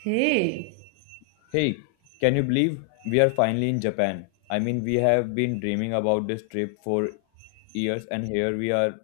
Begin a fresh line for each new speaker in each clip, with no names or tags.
Hey,
Hey, can you believe we are finally in Japan? I mean, we have been dreaming about this trip for years, and here we are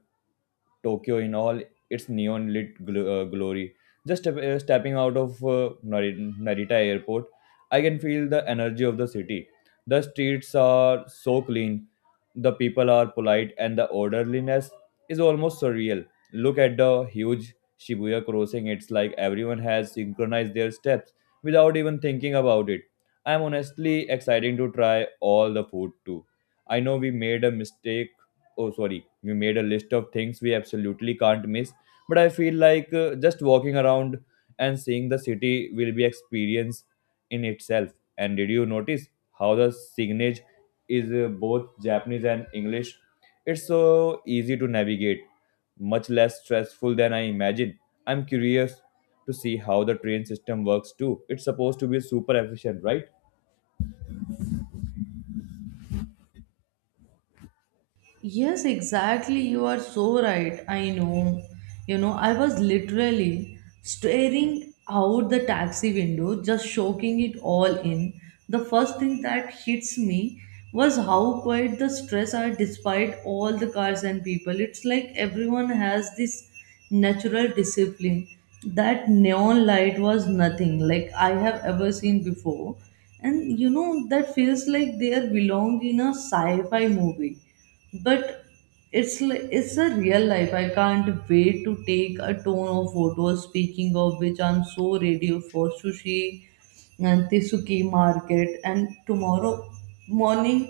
Tokyo in all its neon lit glory. Just stepping out of Narita airport, I can feel the energy of the city. The streets are so clean, the people are polite, and the orderliness is almost surreal. Look at the huge Shibuya crossing, it's like everyone has synchronized their steps without even thinking about it. I'm honestly excited to try all the food too. I know we made a mistake, oh sorry, we made a list of things we absolutely can't miss, but I feel like just walking around and seeing the city will be experience in itself. And did you notice how the signage is both Japanese and English? It's so easy to navigate, much less stressful than I imagine. I'm curious to see how the train system works too. It's supposed to be super efficient, right?
yes, exactly. You are so right. I know. You know, I was literally staring out the taxi window, just soaking it all in. The first thing that hits me was how quiet the streets are despite all the cars and people. It's like everyone has this natural discipline. That neon light was nothing like I have ever seen before. And you know, that feels like they are belong in a sci fi movie but it's a real life. I can't wait to take a ton of photos. Speaking of which, I'm so ready for sushi and tisuki market. And tomorrow morning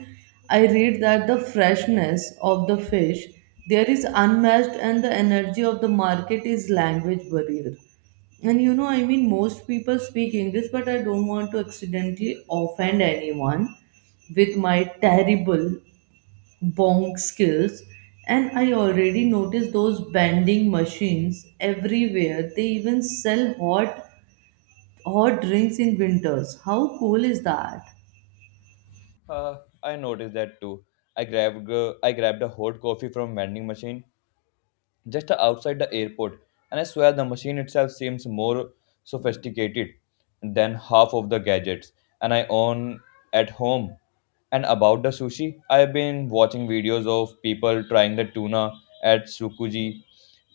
I read that the freshness of the fish there is unmatched and the energy of the market is language barrier. And you know, I mean most people speak english but I don't want to accidentally offend anyone with my terrible bong skills. And I already noticed those bending machines everywhere. They even sell hot drinks in winters. How cool is that?
uh, I noticed that too. I grabbed a hot coffee from vending machine just outside the airport. And I swear the machine itself seems more sophisticated than half of the gadgets. And I own at home. And about the sushi, I've been watching videos of people trying the tuna at Tsukuji,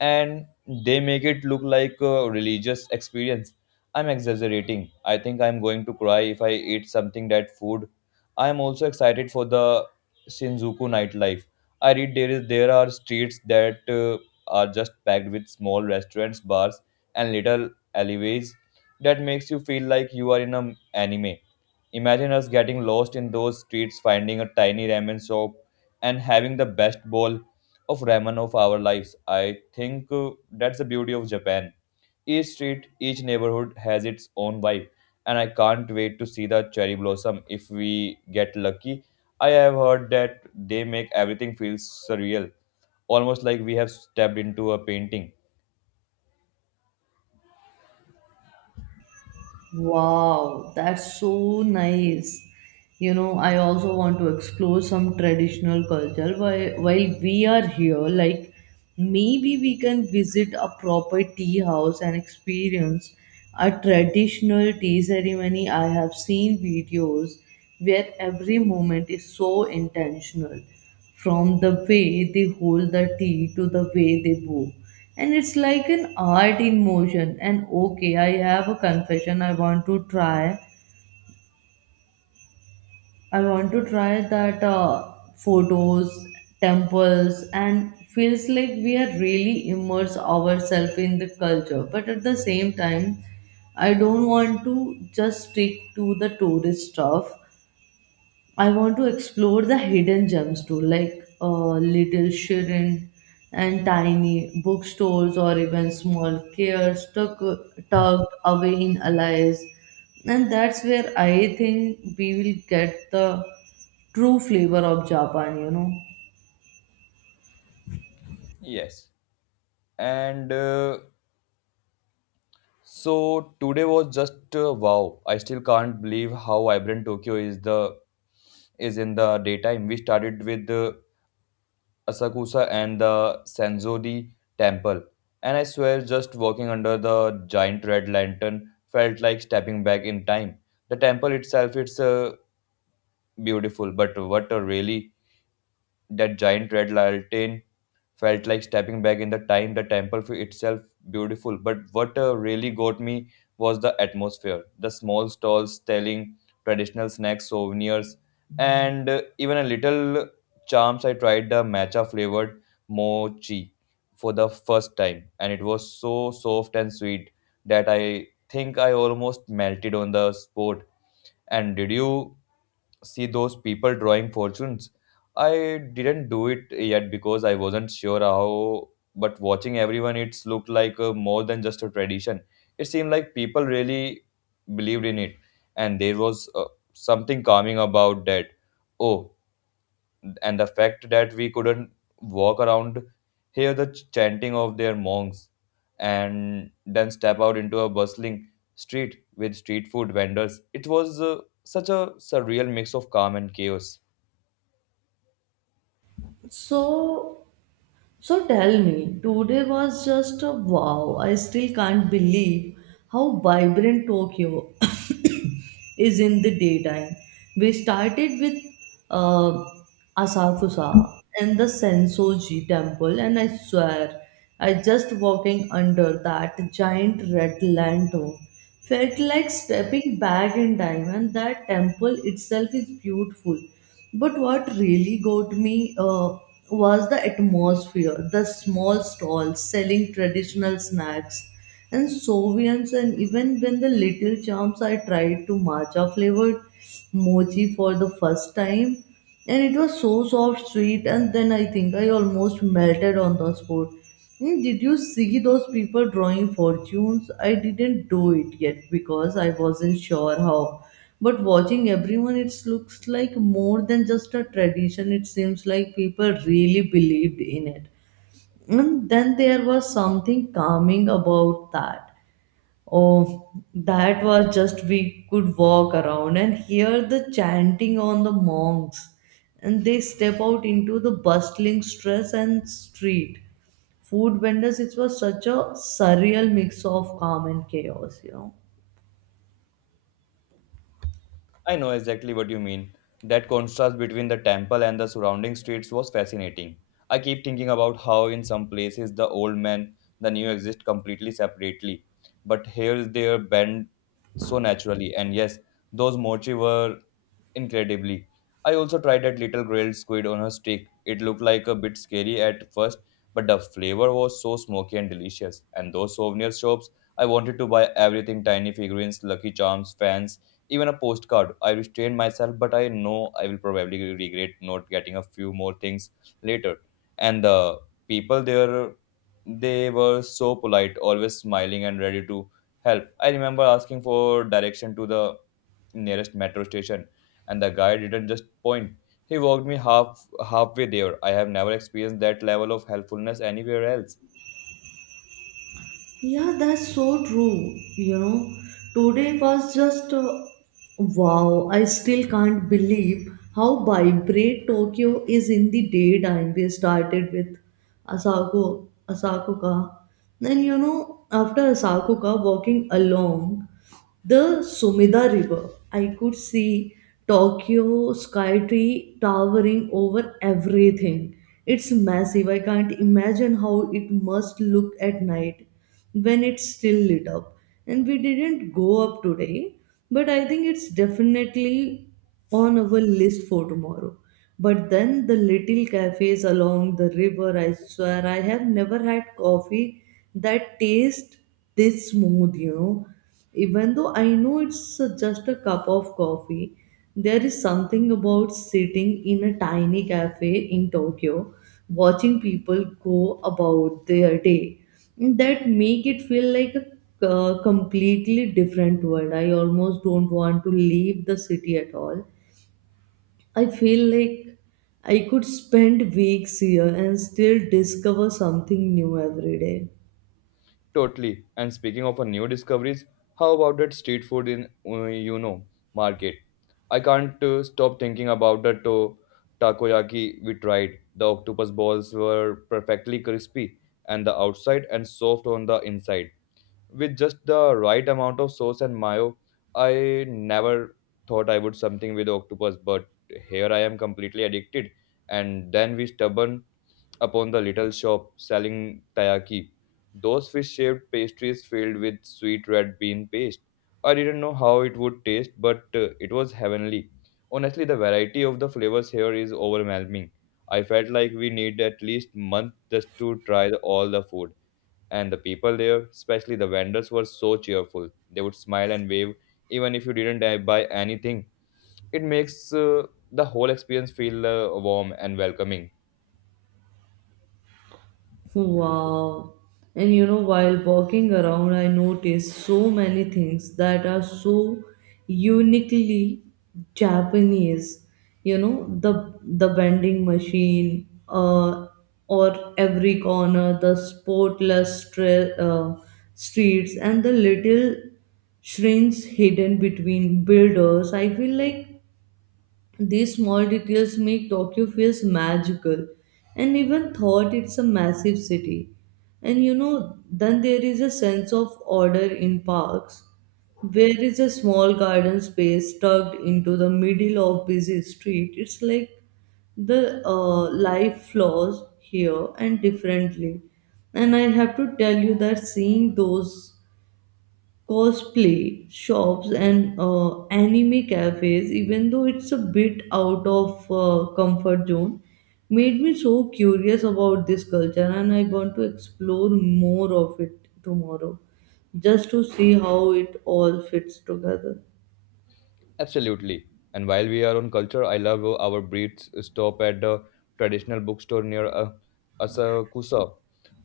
and they make it look like a religious experience. I'm exaggerating. I think I'm going to cry if I eat something that food. I'm also excited for the Shinjuku nightlife. I read there are streets that are just packed with small restaurants, bars, and little alleyways that makes you feel like you are in an anime. Imagine us getting lost in those streets, finding a tiny ramen shop, and having the best bowl of ramen of our lives. I think that's the beauty of Japan. Each street, each neighborhood has its own vibe, and I can't wait to see the cherry blossom if we get lucky. I have heard that they make everything feel surreal, almost like we have stepped into a painting.
Wow, that's so nice. You know, I also want to explore some traditional culture while we are here. Like maybe we can visit a proper tea house and experience a traditional tea ceremony. I have seen videos where every moment is so intentional, from the way they hold the tea to the way they bow. And it's like an art in motion. And okay, I have a confession. I want to try. I want to try that photos, temples, and feels like we are really immerse ourselves in the culture. But at the same time, I don't want to just stick to the tourist stuff. I want to explore the hidden gems too, like Little Shirin and tiny bookstores, or even small cares tucked away in alleys. And that's where I think we will get the true flavor of Japan, you know.
Yes. And so today was just wow. I still can't believe how vibrant Tokyo is in the daytime. We started with Asakusa and the Senzori Temple. And I swear, just walking under the giant red lantern felt like stepping back in time. The temple itself, it's beautiful, but what a really that giant red lantern felt like stepping back in the time. The temple for itself beautiful, but what really got me was the atmosphere. The small stalls selling traditional snacks, souvenirs, and even a little charms. I tried the matcha flavored mochi for the first time, and it was so soft and sweet that I think I almost melted on the spot. And did you see those people drawing fortunes? I didn't do it yet because I wasn't sure how, but watching everyone, it's looked like more than just a tradition. It seemed like people really believed in it, and there was something calming about that. Oh, and the fact that we couldn't walk around, hear the chanting of their monks, and then step out into a bustling street with street food vendors, it was such a surreal mix of calm and chaos.
So So tell me, today was just a wow. I still can't believe how vibrant Tokyo is in the daytime. We started with uh, Asakusa and the Sensoji temple, and I swear, I just walking under that giant red lantern felt like stepping back in time, and that temple itself is beautiful but what really got me was the atmosphere, the small stalls selling traditional snacks and souvenirs, and even when the little charms. I tried to matcha flavored mochi for the first time, and it was so soft sweet and then I think I almost melted on the spot. Hmm, did you see those people drawing fortunes? I didn't do it yet because I wasn't sure how, but watching everyone, it looks like more than just a tradition. It seems like people really believed in it, and then there was something calming about that. Oh, that was just we could walk around and hear the chanting on the monks, and they step out into the bustling stress and street. Food vendors, it was such a surreal mix of calm and chaos, you know.
I know exactly what you mean. That contrast between the temple and the surrounding streets was fascinating. I keep thinking about how in some places the old man the new exist completely separately, but here they are blend so naturally. And yes, those mochi were incredibly. I also tried that little grilled squid on a stick. It looked like a bit scary at first, but the flavor was so smoky and delicious. And those souvenir shops, I wanted to buy everything, tiny figurines, Lucky Charms, fans, even a postcard. I restrained myself, but I know I will probably regret not getting a few more things later. And the people there, they were so polite, always smiling and ready to help. I remember asking for direction to the nearest metro station, and the guy didn't just point, he walked me halfway there. I have never experienced that level of helpfulness anywhere else.
Yeah, that's so true. You know, today was just wow. I still can't believe how vibrant Tokyo is in the daytime. We started with Asako, Asakuka. Then, you know, after Asakuka, walking along. The Sumida River. I could see Tokyo skytree towering over everything. It's massive. I can't imagine how it must look at night when it's still lit up. And we didn't go up today, but I think it's definitely on our list for tomorrow. But then the little cafes along the river, I swear I have never had coffee that tastes this smooth, you know, even though I know it's just a cup of coffee, there is something about sitting in a tiny cafe in Tokyo, watching people go about their day, that make it feel like a completely different world. I almost don't want to leave the city at all. I feel like I could spend weeks here and still discover something new every day.
Totally. And speaking of a new discoveries, how about that street food in market? I can't stop thinking about the takoyaki we tried. The octopus balls were perfectly crispy and the outside and soft on the inside. With just the right amount of sauce and mayo, I never thought I would something with octopus, but here I am completely addicted. And then we stubborn upon the little shop selling taiyaki, those fish-shaped pastries filled with sweet red bean paste. I didn't know how it would taste, but it was heavenly. Honestly, the variety of the flavors here is overwhelming. I felt like we need at least month just to try all the food. And the people there, especially the vendors, were so cheerful. They would smile and wave even if you didn't buy anything. It makes the whole experience feel warm and welcoming.
Wow. And you know, while walking around, I noticed so many things that are so uniquely Japanese. You know, the vending machine, or every corner, the spotless streets, and the little shrinks hidden between builders. I feel like these small details make Tokyo feels magical and even thought it's a massive city. And you know, then there is a sense of order in parks. There is a small garden space tucked into the middle of busy street. It's like the life flows here and differently. And I have to tell you that seeing those cosplay shops and anime cafes, even though it's a bit out of comfort zone, made me so curious about this culture and I want to explore more of it tomorrow just to see how it all fits together.
Absolutely. And while we are on culture, I love our breeds stop at the traditional bookstore near Asakusa.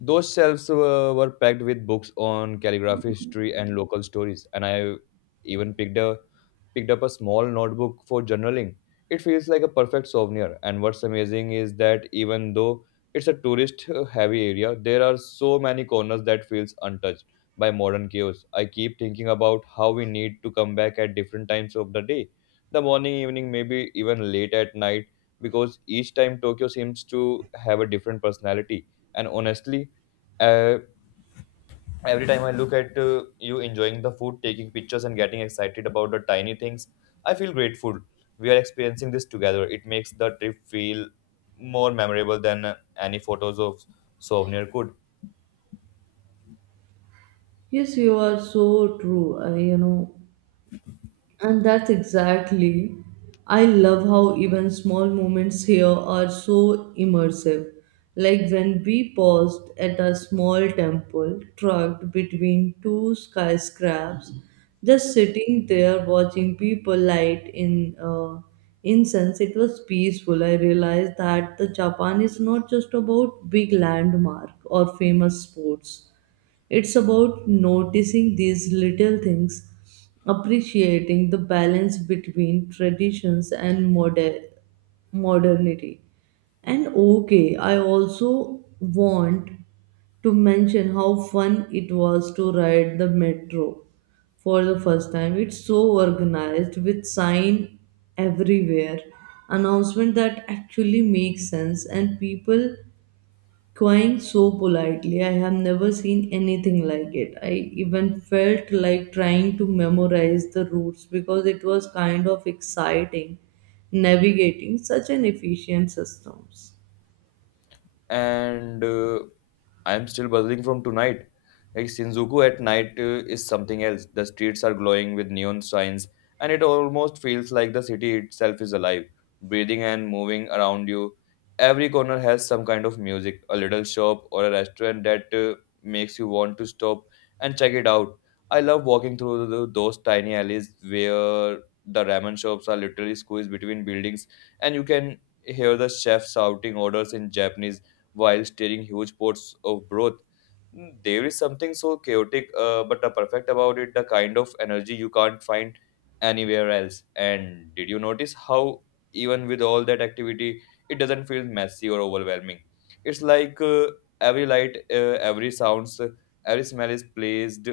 Those shelves were packed with books on calligraphy, history, and local stories. And I even picked up a small notebook for journaling. It feels like a perfect souvenir. And what's amazing is that even though it's a tourist heavy area, there are so many corners that feels untouched by modern chaos. I keep thinking about how we need to come back at different times of the day. The morning, evening, maybe even late at night, because each time Tokyo seems to have a different personality. And honestly, uh, every time I look at you enjoying the food, taking pictures, and getting excited about the tiny things, I feel grateful we are experiencing this together. It makes the trip feel more memorable than any photos of souvenir could.
Yes, you are so true. You know, and that's exactly. I love how even small moments here are so immersive. Like when we paused at a small temple tucked between two skyscrapers, just sitting there watching people light in incense, it was peaceful. I realized that the Japan is not just about big landmark or famous sports. It's about noticing these little things, appreciating the balance between traditions and modernity. And okay, I also want to mention how fun it was to ride the metro for the first time. It's so organized with sign everywhere, announcement that actually makes sense, and people crying so politely. I have never seen anything like it. I even felt like trying to memorize the routes because it was kind of exciting navigating such an efficient systems.
And I'm still buzzing from tonight. Like Shinjuku at night is something else. The streets are glowing with neon signs, and it almost feels like the city itself is alive, breathing and moving around you. Every corner has some kind of music, a little shop or a restaurant that makes you want to stop and check it out. I love walking through those tiny alleys where the ramen shops are literally squeezed between buildings, and you can hear the chefs shouting orders in Japanese while steering huge pots of broth. There is something so chaotic but perfect about it, the kind of energy you can't find anywhere else. And did you notice how, even with all that activity, it doesn't feel messy or overwhelming? It's like every light, every sounds, every smell is placed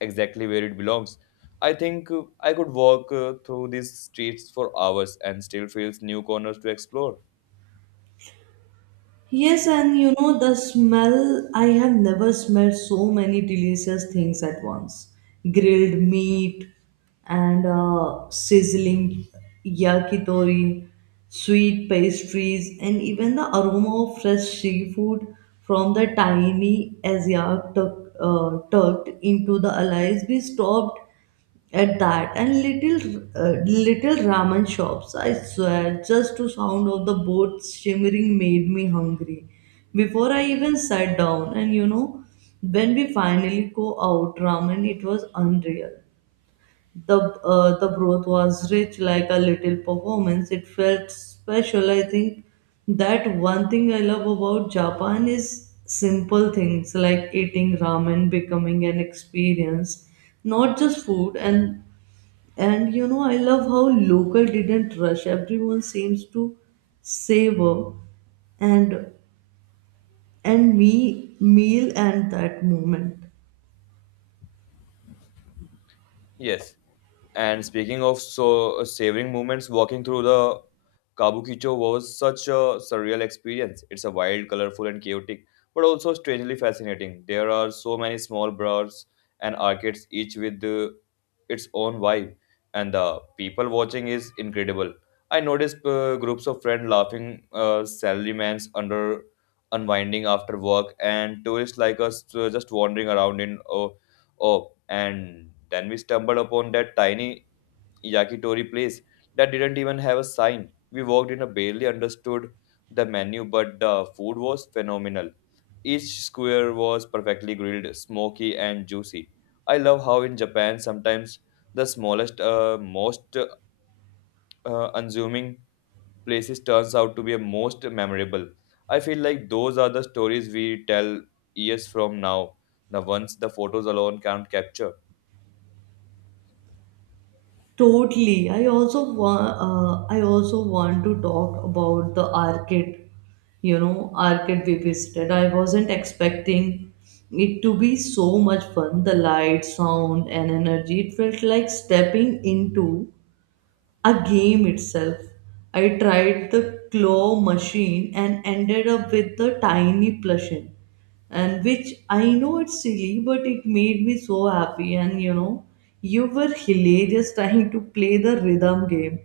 exactly where it belongs. I think I could walk through these streets for hours and still feels new corners to explore.
Yes, and you know the smell, I have never smelled so many delicious things at once. Grilled meat and sizzling yakitori, sweet pastries, and even the aroma of fresh seafood from the tiny asia tucked into the alias. We stopped at that and little ramen shops. I swear just to sound of the boat shimmering made me hungry before I even sat down. And you know, when we finally go out ramen it was unreal. The the broth was rich like a little performance. It felt special. I think that one thing I love about Japan is simple things like eating ramen becoming an experience, not just food. And you know, I love how local didn't rush. Everyone seems to savor and and me meal and that moment.
Yes. And speaking of so savoring moments, walking through the Kabukicho was such a surreal experience. It's a wild, colorful, and chaotic, but also strangely fascinating. There are so many small bars and arcades, each with its own vibe, and the people watching is incredible. I noticed groups of friends laughing, salarymans under unwinding after work, and tourists like us just wandering around in oh, oh. And then we stumbled upon that tiny yakitori place that didn't even have a sign. We walked in and barely understood the menu, but the food was phenomenal. Each square was perfectly grilled, smoky, and juicy. I love how in Japan sometimes the smallest, most unassuming places turns out to be a most memorable. I feel like those are the stories we tell years from now, the ones the photos alone can't capture.
Totally. I also want. I also want to talk about the arcade. You know, arcade we visited. I wasn't expecting it to be so much fun. The light, sound, and energy. It felt like stepping into a game itself. I tried the claw machine and ended up with the tiny plushing, and which I know it's silly, but it made me so happy. And you know, you were hilarious trying to play the rhythm game,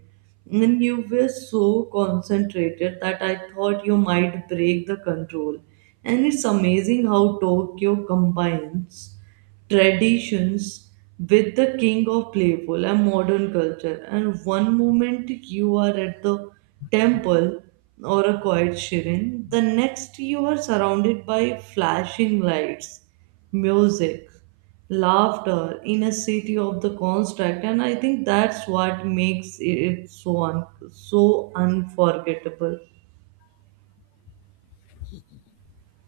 and you were so concentrated that I thought you might break the control. And it's amazing how Tokyo combines traditions with the king of playful and modern culture. And one moment you are at the temple or a quiet shrine, the next you are surrounded by flashing lights, music, laughter, in a city of the construct. And I think that's what makes it so unforgettable.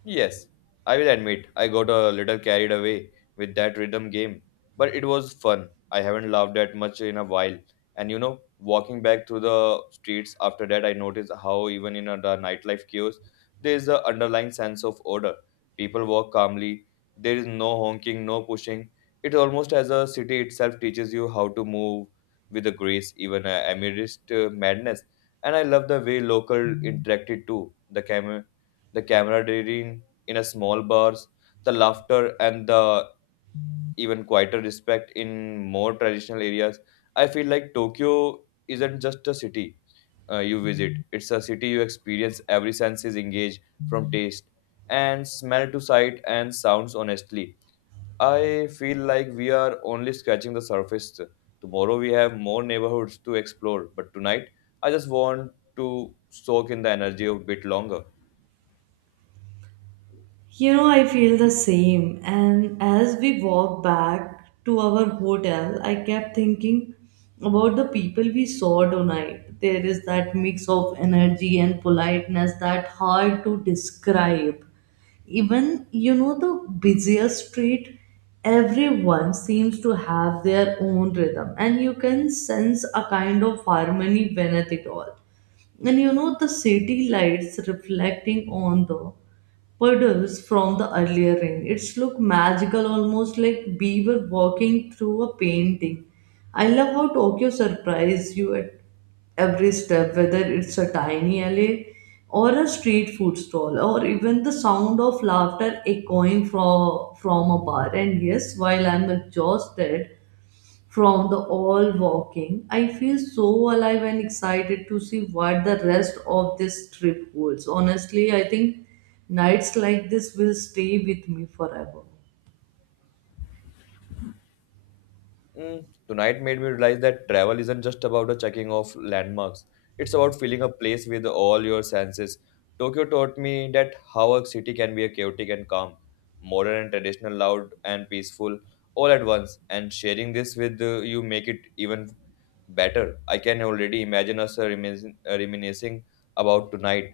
Yes, I will admit I got a little carried away with that rhythm game, but it was fun. I haven't laughed that much in a while. And you know, walking back through the streets after that, I noticed how even in the nightlife chaos, there is an underlying sense of order. People walk calmly. There is no honking, no pushing. It's almost as a city itself teaches you how to move with a grace, even amidst madness. And I love the way local interacted too. The camaraderie in a small bars, the laughter, and the even quieter respect in more traditional areas. I feel like Tokyo isn't just a city you visit, it's a city you experience. Every sense is engaged from taste and smell to sight and sounds, honestly. I feel like we are only scratching the surface. Tomorrow we have more neighborhoods to explore, but tonight I just want to soak in the energy a bit longer.
You know, I feel the same. And as we walked back to our hotel, I kept thinking about the people we saw tonight. There is that mix of energy and politeness that hard to describe. Even, you know, the busiest street, everyone seems to have their own rhythm, and you can sense a kind of harmony beneath it all. And you know, the city lights reflecting on the puddles from the earlier rain. It's look magical, almost like we were walking through a painting. I love how Tokyo surprises you at every step, whether it's a tiny alley or a street food stall, or even the sound of laughter echoing from a bar. And yes, while I'm exhausted, from the all walking. I feel so alive and excited to see what the rest of this trip holds. Honestly, I think nights like this will stay with me forever.
Mm, tonight made me realize that travel isn't just about the checking of landmarks. It's about feeling a place with all your senses. Tokyo taught me that how a city can be a chaotic and calm, modern and traditional, loud and peaceful, all at once. And sharing this with you make it even better. I can already imagine us reminiscing about tonight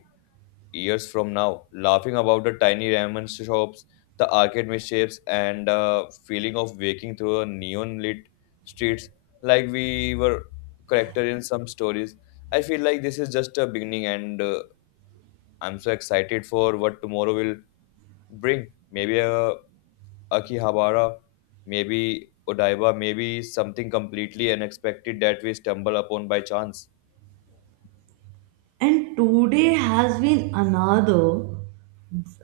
years from now, laughing about the tiny ramen shops, the arcade mischiefs, and the feeling of waking through a neon lit streets like we were character in some stories. I feel like this is just a beginning, and I'm so excited for what tomorrow will bring. Maybe a Akihabara, maybe Odaiba, maybe something completely unexpected that we stumble upon by chance.
And today has been another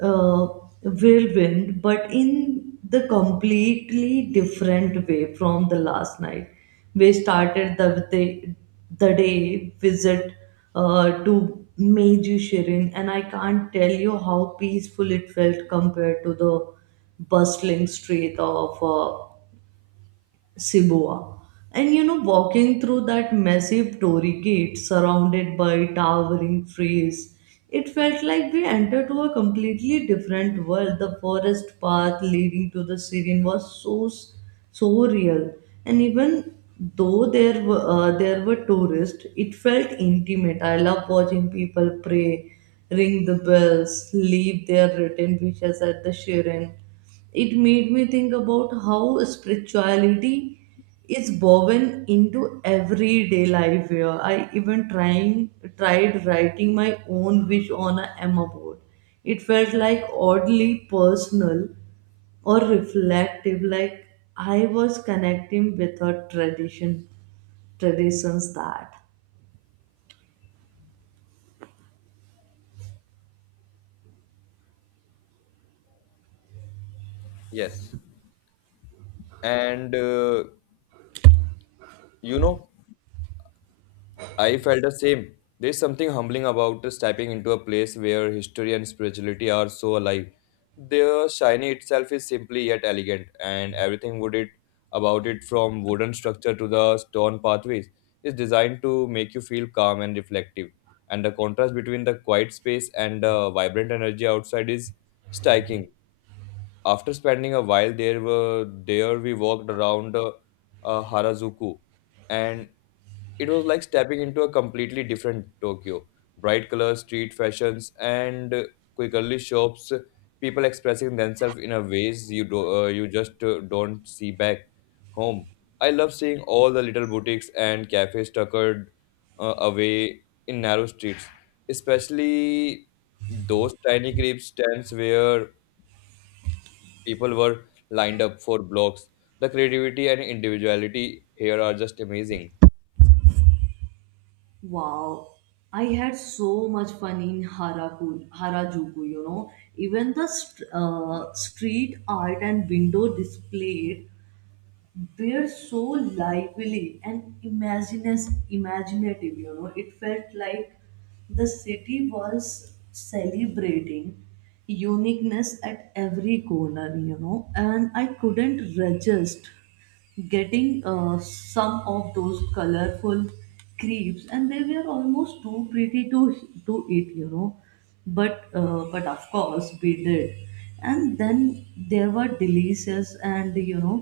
uh, whirlwind, but in the completely different way from the last night. We started the day visit to Meiji Shirin, and I can't tell you how peaceful it felt compared to the bustling street of Siboa. And you know, walking through that massive Tory gate surrounded by towering trees, it felt like we entered to a completely different world. The forest path leading to the Siren was so real, and even though there were tourists, it felt intimate. I love watching people pray, ring the bells, leave their written wishes at the Siren. It made me think about how spirituality is woven into everyday life here. I even trying tried writing my own wish on a emma board. It felt like oddly personal or reflective, like I was connecting with a traditions that...
Yes. And You know, I felt the same. There's something humbling about stepping into a place where history and spirituality are so alive. The shiny itself is simply yet elegant, and everything would it about it from wooden structure to the stone pathways is designed to make you feel calm and reflective. And the contrast between the quiet space and the vibrant energy outside is striking. After spending a while there, there we walked around Harajuku and it was like stepping into a completely different Tokyo. Bright colors, street fashions, and quickly shops, people expressing themselves in a ways you do, you just don't see back home. I love seeing all the little boutiques and cafes tuckered away in narrow streets, especially those tiny creep stands where people were lined up for blocks. The creativity and individuality here are just amazing.
Wow, I had so much fun in Harajuku, you know. Even the street art and window displayed were so lively and imaginative, you know. It felt like the city was celebrating uniqueness at every corner, you know, and I couldn't resist getting some of those colorful crepes, and they were almost too pretty to eat. But of course we did, and then they were delicious. And you know,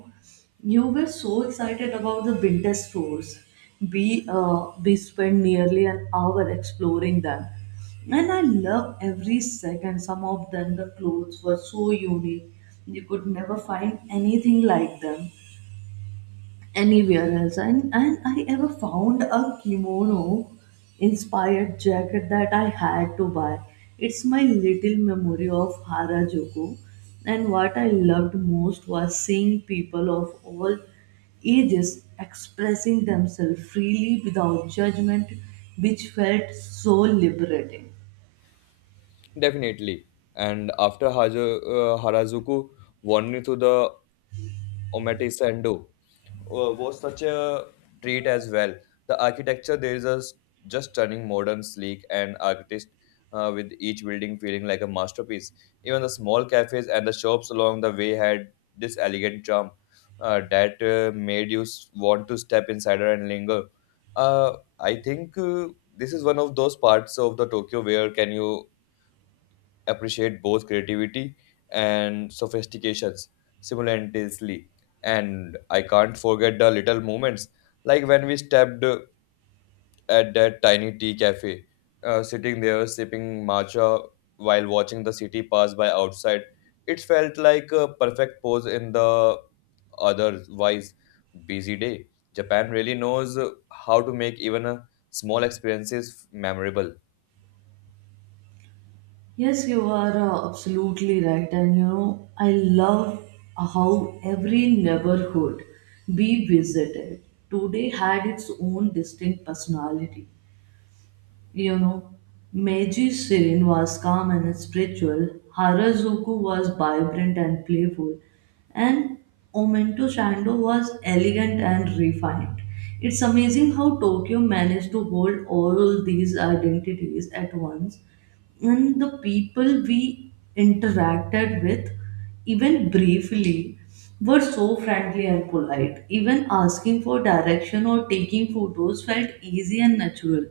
you were so excited about the winter stores. We spent nearly an hour exploring them, and I love every second. Some of them, the clothes were so unique. You could never find anything like them anywhere else. And I ever found a kimono inspired jacket that I had to buy. It's my little memory of Harajuku. And what I loved most was seeing people of all ages expressing themselves freely without judgment, which felt so liberating.
Definitely. And after Harajuku won me to the Omate Sendo was such a treat as well. The architecture there is just stunning, modern, sleek, and artist with each building feeling like a masterpiece. Even the small cafes and the shops along the way had this elegant charm that made you want to step inside and linger. I think this is one of those parts of the Tokyo where can you appreciate both creativity and sophistications simultaneously. And I can't forget the little moments, like when we stepped at that tiny tea cafe, sitting there sipping matcha while watching the city pass by outside. It felt like a perfect pause in the otherwise busy day. Japan really knows how to make even a small experiences memorable.
Yes, you are absolutely right. And you know, I love how every neighborhood we visited today had its own distinct personality. You know, Meiji Shirin was calm and spiritual, Harajuku was vibrant and playful, and Omento Shando was elegant and refined. It's amazing how Tokyo managed to hold all these identities at once, and the people we interacted with, even briefly, were so friendly and polite. Even asking for direction or taking photos felt easy and natural.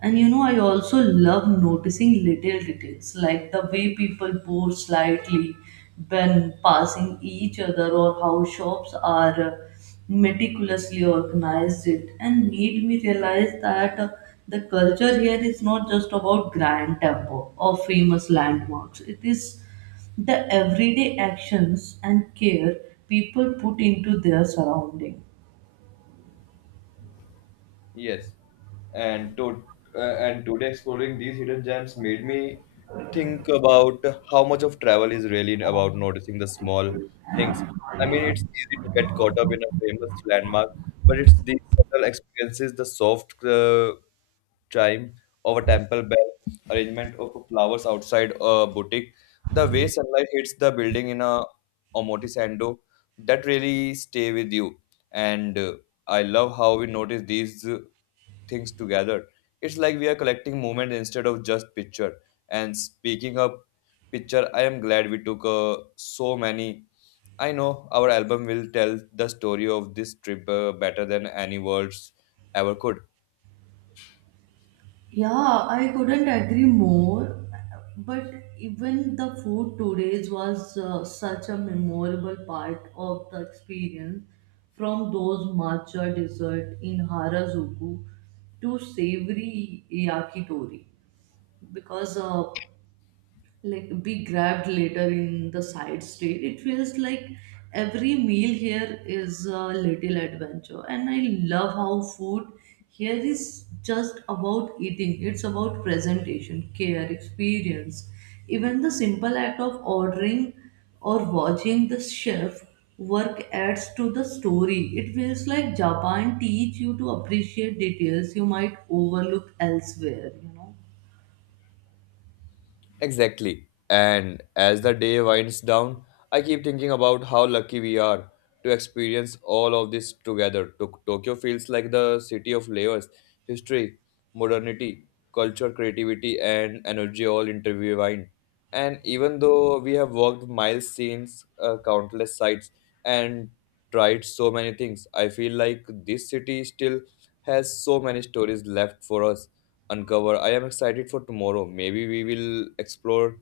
And you know, I also love noticing little details, like the way people pose slightly when passing each other or how shops are meticulously organized, it and made me realize that the culture here is not just about grand temple or famous landmarks, it is the everyday actions and care people put into their surrounding.
Yes, and to and today exploring these hidden gems made me think about how much of travel is really about noticing the small things. I mean, it's easy to get caught up in a famous landmark, but it's these subtle experiences, the soft chime of a temple bell, arrangement of flowers outside a boutique, the way sunlight hits the building in a omotesando, that really stay with you. And I love how we notice these things together. It's like we are collecting moment instead of just picture. And speaking of picture, I am glad we took so many. I know our album will tell the story of this trip better than any words ever could.
Yeah, I couldn't agree more. But even the food today was such a memorable part of the experience, from those matcha dessert in Harajuku to savory yakitori, because like be grabbed later in the side street. It feels like every meal here is a little adventure, and I love how food here is just about eating. It's about presentation, care, experience. Even the simple act of ordering or watching the chef work adds to the story. It feels like Japan teach you to appreciate details you might overlook elsewhere. You know.
Exactly. And as the day winds down, I keep thinking about how lucky we are to experience all of this together. Tokyo feels like the city of layers history, modernity, culture, creativity, and energy all intertwined. And even though we have walked miles, seen countless sights, and tried so many things, I feel like this city still has so many stories left for us uncover. I am excited for tomorrow. Maybe we will explore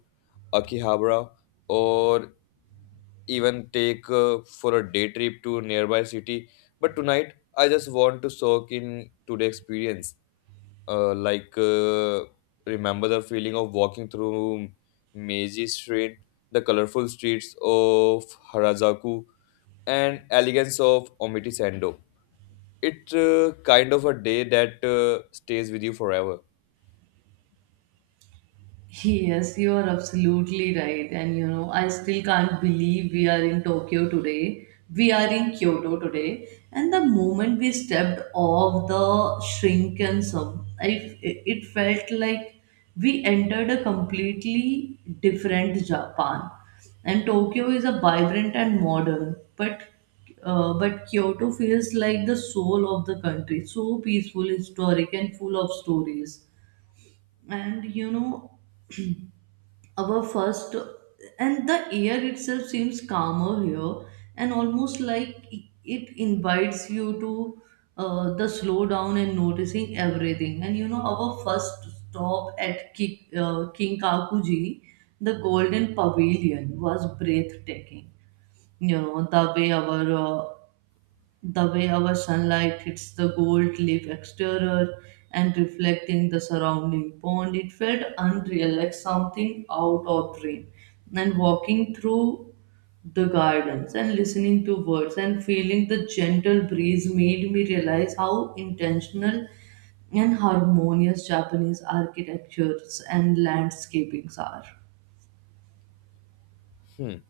Akihabara or even take for a day trip to nearby city. But tonight, I just want to soak in today experience. Uh, like uh, remember the feeling of walking through Meiji Street, the colorful streets of Harajuku, and elegance of Omiti Sendo. It kind of a day that stays with you forever.
Yes, you are absolutely right. And you know, I still can't believe we are in Tokyo today. We are in Kyoto today. And the moment we stepped off the shrunken sub, it felt like we entered a completely different Japan. And Tokyo is a vibrant and modern, but but Kyoto feels like the soul of the country, so peaceful, historic, and full of stories. And you know, our first, and the air itself seems calmer here, and almost like it invites you to the slow down and noticing everything. And you know, our first stop at king kakuji, the golden pavilion, was breathtaking. You know, the way our sunlight hits the gold leaf exterior and reflecting the surrounding pond, it felt unreal, like something out of dream. And walking through the gardens and listening to birds and feeling the gentle breeze made me realize how intentional and harmonious japanese architectures and landscapings are.
Hmm.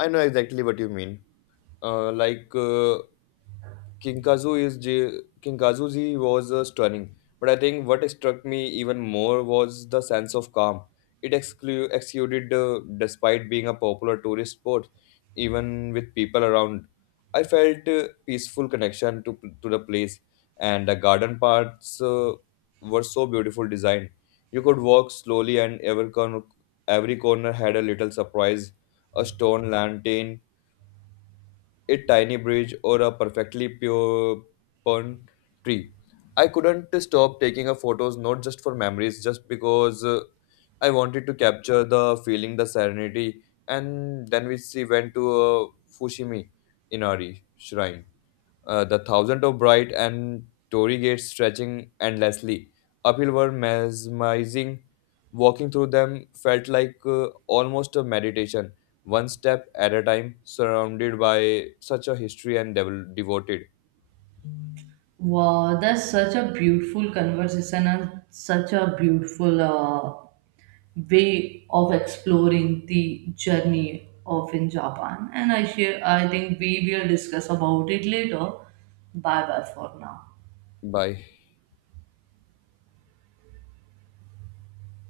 I know exactly what you mean. Uh, like uh, Kinkazuji was stunning, but I think what struck me even more was the sense of calm. It exuded despite being a popular tourist spot, even with people around. I felt peaceful connection to the place, and the garden parts were so beautiful designed. You could walk slowly, and every corner had a little surprise, a stone lantern a tiny bridge, or a perfectly pure pern tree. I couldn't stop taking a photos not just for memories, just because I wanted to capture the feeling, the serenity. And then we see went to Fushimi Inari shrine the thousand of bright and Tory gates stretching endlessly uphill were mesmerizing. Walking through them felt like almost a meditation, one step at a time, surrounded by such a history and devoted
Wow, that's such a beautiful conversation and such a beautiful way of exploring the journey of in Japan. And I share, I think we will discuss about it later. Bye bye for now.
by